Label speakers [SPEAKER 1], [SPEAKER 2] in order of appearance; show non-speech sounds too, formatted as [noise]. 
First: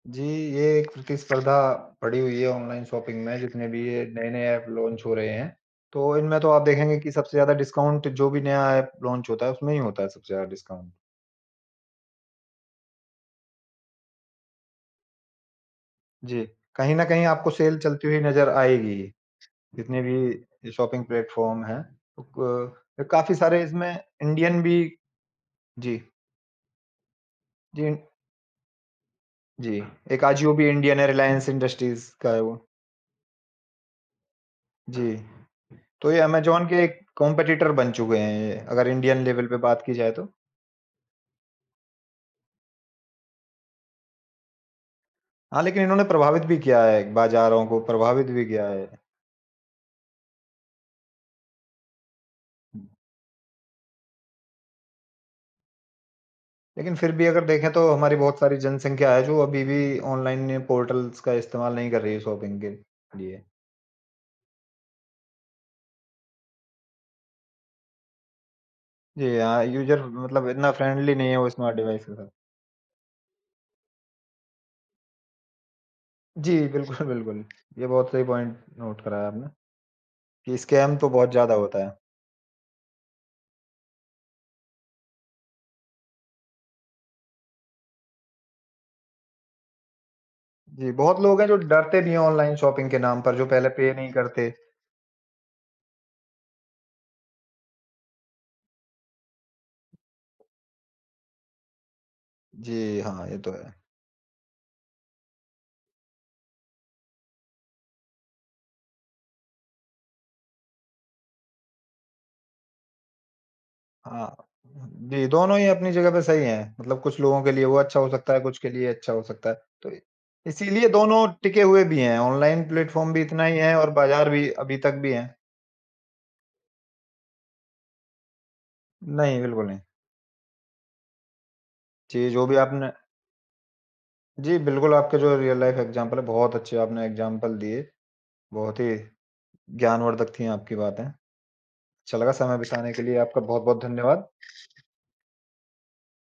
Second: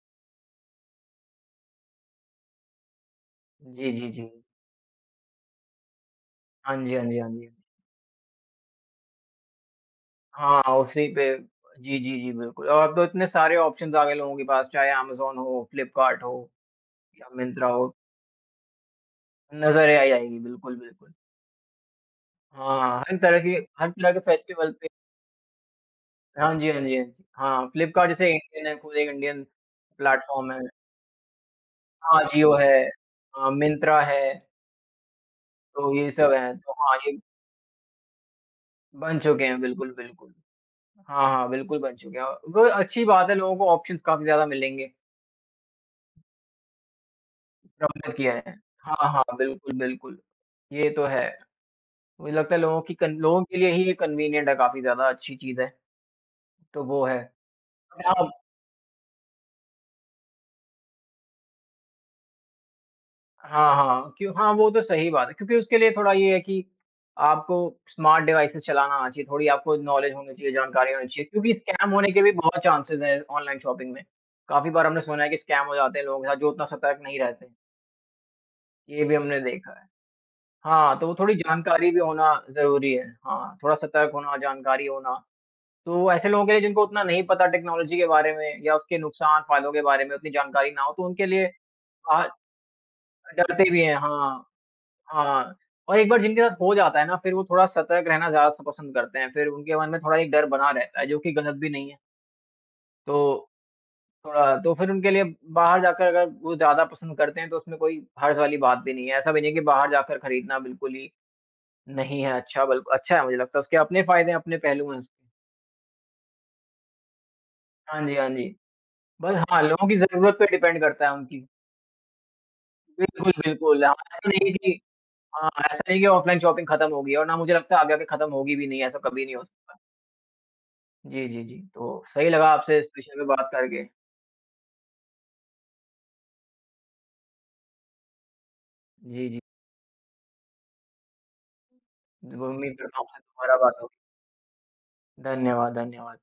[SPEAKER 1] जी, ये एक प्रतिस्पर्धा पड़ी हुई है ऑनलाइन शॉपिंग में जितने भी
[SPEAKER 2] जी,
[SPEAKER 1] ये
[SPEAKER 2] जी, जी।
[SPEAKER 1] नए-नए ऐप लॉन्च हो रहे हैं। तो इनमें तो आप
[SPEAKER 2] हाँ जी,
[SPEAKER 1] देखेंगे
[SPEAKER 2] हाँ
[SPEAKER 1] कि
[SPEAKER 2] जी, हाँ
[SPEAKER 1] सबसे ज़्यादा
[SPEAKER 2] जी।
[SPEAKER 1] डिस्काउंट जो भी नया ऐप लॉन्च होता है उसमें ही होता है सबसे ज़्यादा
[SPEAKER 2] हाँ, हाँ,
[SPEAKER 1] डिस्काउंट।
[SPEAKER 2] उसी पे जी, जी, जी, बिल्कुल। और अब तो इतने सारे ऑप्शंज़ आ गए लोगों के पास। चाहे अमेज़न हो, फ्लिपकार्ट
[SPEAKER 1] जी।
[SPEAKER 2] हो,
[SPEAKER 1] कहीं न कहीं
[SPEAKER 2] या
[SPEAKER 1] आपको
[SPEAKER 2] मिंत्रा
[SPEAKER 1] सेल
[SPEAKER 2] हो।
[SPEAKER 1] चलती हुई नज़र आएगी ही,
[SPEAKER 2] नज़र ए
[SPEAKER 1] जितने
[SPEAKER 2] अ,
[SPEAKER 1] भी
[SPEAKER 2] आएगी।
[SPEAKER 1] ये
[SPEAKER 2] बिल्कुल,
[SPEAKER 1] शॉपिंग
[SPEAKER 2] बिल्कुल।
[SPEAKER 1] प्लेटफ़ॉर्म हैं। ओ
[SPEAKER 2] हाँ,
[SPEAKER 1] क
[SPEAKER 2] हर
[SPEAKER 1] काफ़ी
[SPEAKER 2] तरह के
[SPEAKER 1] सारे इसमें
[SPEAKER 2] हर तरह के
[SPEAKER 1] इंडियन
[SPEAKER 2] फ़ेस्टिवल
[SPEAKER 1] भी
[SPEAKER 2] पे
[SPEAKER 1] जी।
[SPEAKER 2] हाँ जी, हाँ जी, हाँ जी। हाँ।
[SPEAKER 1] जी।
[SPEAKER 2] फ्लिपकार्ट जैसे इंडियन है, कोई इंडियन
[SPEAKER 1] जी, एक
[SPEAKER 2] प्लेटफ़ॉर्म
[SPEAKER 1] अजियो
[SPEAKER 2] है।
[SPEAKER 1] भी इंडियन है, रिलायंस इंडस्ट्रीस का है वो।
[SPEAKER 2] अजियो है। अ, मिंत्रा है।
[SPEAKER 1] जी।
[SPEAKER 2] तो ये
[SPEAKER 1] तो ये
[SPEAKER 2] सब हैं।
[SPEAKER 1] अमेज़न
[SPEAKER 2] तो
[SPEAKER 1] के
[SPEAKER 2] हाँ, यही
[SPEAKER 1] कम्पेटिटर बन चुके हैं ये, अगर
[SPEAKER 2] बन
[SPEAKER 1] इंडियन
[SPEAKER 2] चुके
[SPEAKER 1] लेवल पे
[SPEAKER 2] हैं,
[SPEAKER 1] बात की
[SPEAKER 2] बिल्कुल,
[SPEAKER 1] जाए तो।
[SPEAKER 2] बिल्कुल। हाँ, हाँ बिल्कुल बन चुके हैं। अ, वो अच्छी बात है लोगों को ऑप्शंज़ काफ़ी ज़्यादा मिलेंगे।
[SPEAKER 1] हाँ, लेकिन इन्होंने प्रभावित भी किया है बाज़ारों को,
[SPEAKER 2] [unintelligible]
[SPEAKER 1] प्रभावित
[SPEAKER 2] किया
[SPEAKER 1] भी
[SPEAKER 2] है?
[SPEAKER 1] किया है।
[SPEAKER 2] हाँ, हाँ, बिल्कुल, बिल्कुल, ये तो है। मुझे लगता है लोगों की कन लोगों के लिए ही ये कन्वीनिएंट है काफ़ी ज़्यादा अच्छी चीज़ है। तो
[SPEAKER 1] लेकिन
[SPEAKER 2] वो
[SPEAKER 1] फिर
[SPEAKER 2] है।
[SPEAKER 1] भी अगर देखें तो
[SPEAKER 2] अगर
[SPEAKER 1] हमारी
[SPEAKER 2] आप
[SPEAKER 1] बहुत सारी जनसंख्या है जो अभी भी ऑनलाइन ने पोर्टल्स का इस्तेमाल नहीं कर रही है शॉपिंग के लिए।
[SPEAKER 2] हाँ, हाँ। क्यों हाँ, वो तो सही बात है। क्योंकि उसके लिए थोड़ा ये है कि आपको स्मार्ट डिवाइसेज़ चलाना आना चाहिए।
[SPEAKER 1] जी
[SPEAKER 2] थोड़ी
[SPEAKER 1] हाँ,
[SPEAKER 2] आपको
[SPEAKER 1] यूज़र
[SPEAKER 2] नॉलेज होनी
[SPEAKER 1] मतलब
[SPEAKER 2] चाहिए,
[SPEAKER 1] इतना
[SPEAKER 2] जानकारी होनी
[SPEAKER 1] फ़्रेंडली
[SPEAKER 2] चाहिए।
[SPEAKER 1] नहीं है वो
[SPEAKER 2] क्योंकि
[SPEAKER 1] स्मार्ट
[SPEAKER 2] स्कैम
[SPEAKER 1] डिवाइस
[SPEAKER 2] होने
[SPEAKER 1] के
[SPEAKER 2] के
[SPEAKER 1] साथ।
[SPEAKER 2] भी बहुत चांसेज़ हैं ऑनलाइन शॉपिंग में। काफ़ी बार हमने सुना है कि स्कैम हो जाते हैं लोग, या जो
[SPEAKER 1] जी,
[SPEAKER 2] उतना सतर्क
[SPEAKER 1] बिल्कुल,
[SPEAKER 2] नहीं
[SPEAKER 1] बिल्कुल।
[SPEAKER 2] रहते।
[SPEAKER 1] ये बहुत सही पॉइंट नोट
[SPEAKER 2] ये भी
[SPEAKER 1] करा है
[SPEAKER 2] हमने
[SPEAKER 1] आपने।
[SPEAKER 2] देखा है।
[SPEAKER 1] कि स्कैम
[SPEAKER 2] हाँ, तो
[SPEAKER 1] तो
[SPEAKER 2] वो
[SPEAKER 1] बहुत
[SPEAKER 2] थोड़ी
[SPEAKER 1] ज़्यादा होता
[SPEAKER 2] जानकारी
[SPEAKER 1] है।
[SPEAKER 2] भी होना ज़रूरी है। हाँ, थोड़ा सतर्क होना, जानकारी होना। तो ऐसे लोगों के लिए जिनको उतना नहीं पता टेक्नॉलॉज़ी के बारे में या उसके नुकसान, फायदों के बारे में उतनी जानकारी ना
[SPEAKER 1] जी,
[SPEAKER 2] हो, तो
[SPEAKER 1] बहुत
[SPEAKER 2] उनके
[SPEAKER 1] लोग हैं
[SPEAKER 2] लिए
[SPEAKER 1] जो डरते भी हैं
[SPEAKER 2] और
[SPEAKER 1] ऑनलाइन शॉपिंग के नाम पर, जो पहले
[SPEAKER 2] डरते भी
[SPEAKER 1] पे
[SPEAKER 2] हैं
[SPEAKER 1] नहीं
[SPEAKER 2] हाँ।
[SPEAKER 1] करते।
[SPEAKER 2] हाँ हाँ, और एक बार जिनके साथ हो जाता है ना, फिर वो थोड़ा सतर्क रहना ज़्यादा स पसंद करते हैं। फिर उनके मन में थोड़ा एक डर बना रहता है, जो कि गलत भी नहीं है।
[SPEAKER 1] जी, हाँ। ये
[SPEAKER 2] तो
[SPEAKER 1] तो है।
[SPEAKER 2] थोड़ा अ, तो फिर उनके लिए बाहर जाकर अब वो ज़्यादा पसंद करते हैं तो उसमें कोई हर्ज़ वाली बात भी नहीं है। ऐसा भी नहीं है कि बाहर जाकर खरीदना बिल्कुल ही नहीं है अच्छा। बल अच्छा है मुझे लगता है उसके अपने फ़ायदे
[SPEAKER 1] हाँ।
[SPEAKER 2] हैं, अपने
[SPEAKER 1] उम,
[SPEAKER 2] पहलू हैं उस
[SPEAKER 1] दोनों ही अपनी जगह पे सही हैं। मतलब कुछ लोगों के लिए वो अच्छा
[SPEAKER 2] हाँ
[SPEAKER 1] हो
[SPEAKER 2] जी, हाँ
[SPEAKER 1] सकता है,
[SPEAKER 2] जी।
[SPEAKER 1] कुछ के लिए ये अच्छा हो
[SPEAKER 2] बस
[SPEAKER 1] सकता
[SPEAKER 2] हाँ
[SPEAKER 1] है।
[SPEAKER 2] लोगों
[SPEAKER 1] तो
[SPEAKER 2] की
[SPEAKER 1] अ,
[SPEAKER 2] ज़रूरत पे डिपेंड
[SPEAKER 1] इसीलिए
[SPEAKER 2] करता है
[SPEAKER 1] दोनों
[SPEAKER 2] उनकी।
[SPEAKER 1] टिके हुए भी हैं। ऑनलाइन प्लेटफ़ॉर्म भी
[SPEAKER 2] बिल्कुल,
[SPEAKER 1] इतना ही है
[SPEAKER 2] बिल्कुल।
[SPEAKER 1] और
[SPEAKER 2] हाँ,
[SPEAKER 1] बाज़ार
[SPEAKER 2] ऐसा नहीं
[SPEAKER 1] भी
[SPEAKER 2] है
[SPEAKER 1] अभी
[SPEAKER 2] कि
[SPEAKER 1] तक भी हैं।
[SPEAKER 2] हाँ, ऐसा ही है ऑफ़्लाइन शॉपिंग ख़त्म हो गई है। और ना मुझे लगता है आगे आकर ख़त्म होगी भी नहीं ऐसा कभी नहीं
[SPEAKER 1] नहीं,
[SPEAKER 2] हो
[SPEAKER 1] बिल्कुल
[SPEAKER 2] सकता।
[SPEAKER 1] नहीं।
[SPEAKER 2] जी, जी, जी। तो
[SPEAKER 1] जी,
[SPEAKER 2] सही
[SPEAKER 1] जो
[SPEAKER 2] लगा
[SPEAKER 1] भी
[SPEAKER 2] आपसे
[SPEAKER 1] आपने
[SPEAKER 2] इस विषय पे बात करके।
[SPEAKER 1] जी, बिल्कुल आपके जो रियल लाइफ़ इग्ज़ैम्पल हैं बहुत अच्छे आपने इग्ज़ैम्पल दिए। बहुत ही
[SPEAKER 2] जी, जी।
[SPEAKER 1] ज्ञानवर्धक थीं आपकी बातें। अच्छा
[SPEAKER 2] उ
[SPEAKER 1] लगा समय
[SPEAKER 2] उम्मीद
[SPEAKER 1] बिताने
[SPEAKER 2] करता
[SPEAKER 1] के
[SPEAKER 2] हूँ
[SPEAKER 1] लिए
[SPEAKER 2] फिर
[SPEAKER 1] आपका
[SPEAKER 2] दोबारा बात
[SPEAKER 1] बहुत-बहुत
[SPEAKER 2] होगी।
[SPEAKER 1] धन्यवाद।
[SPEAKER 2] धन्यवाद, धन्यवाद।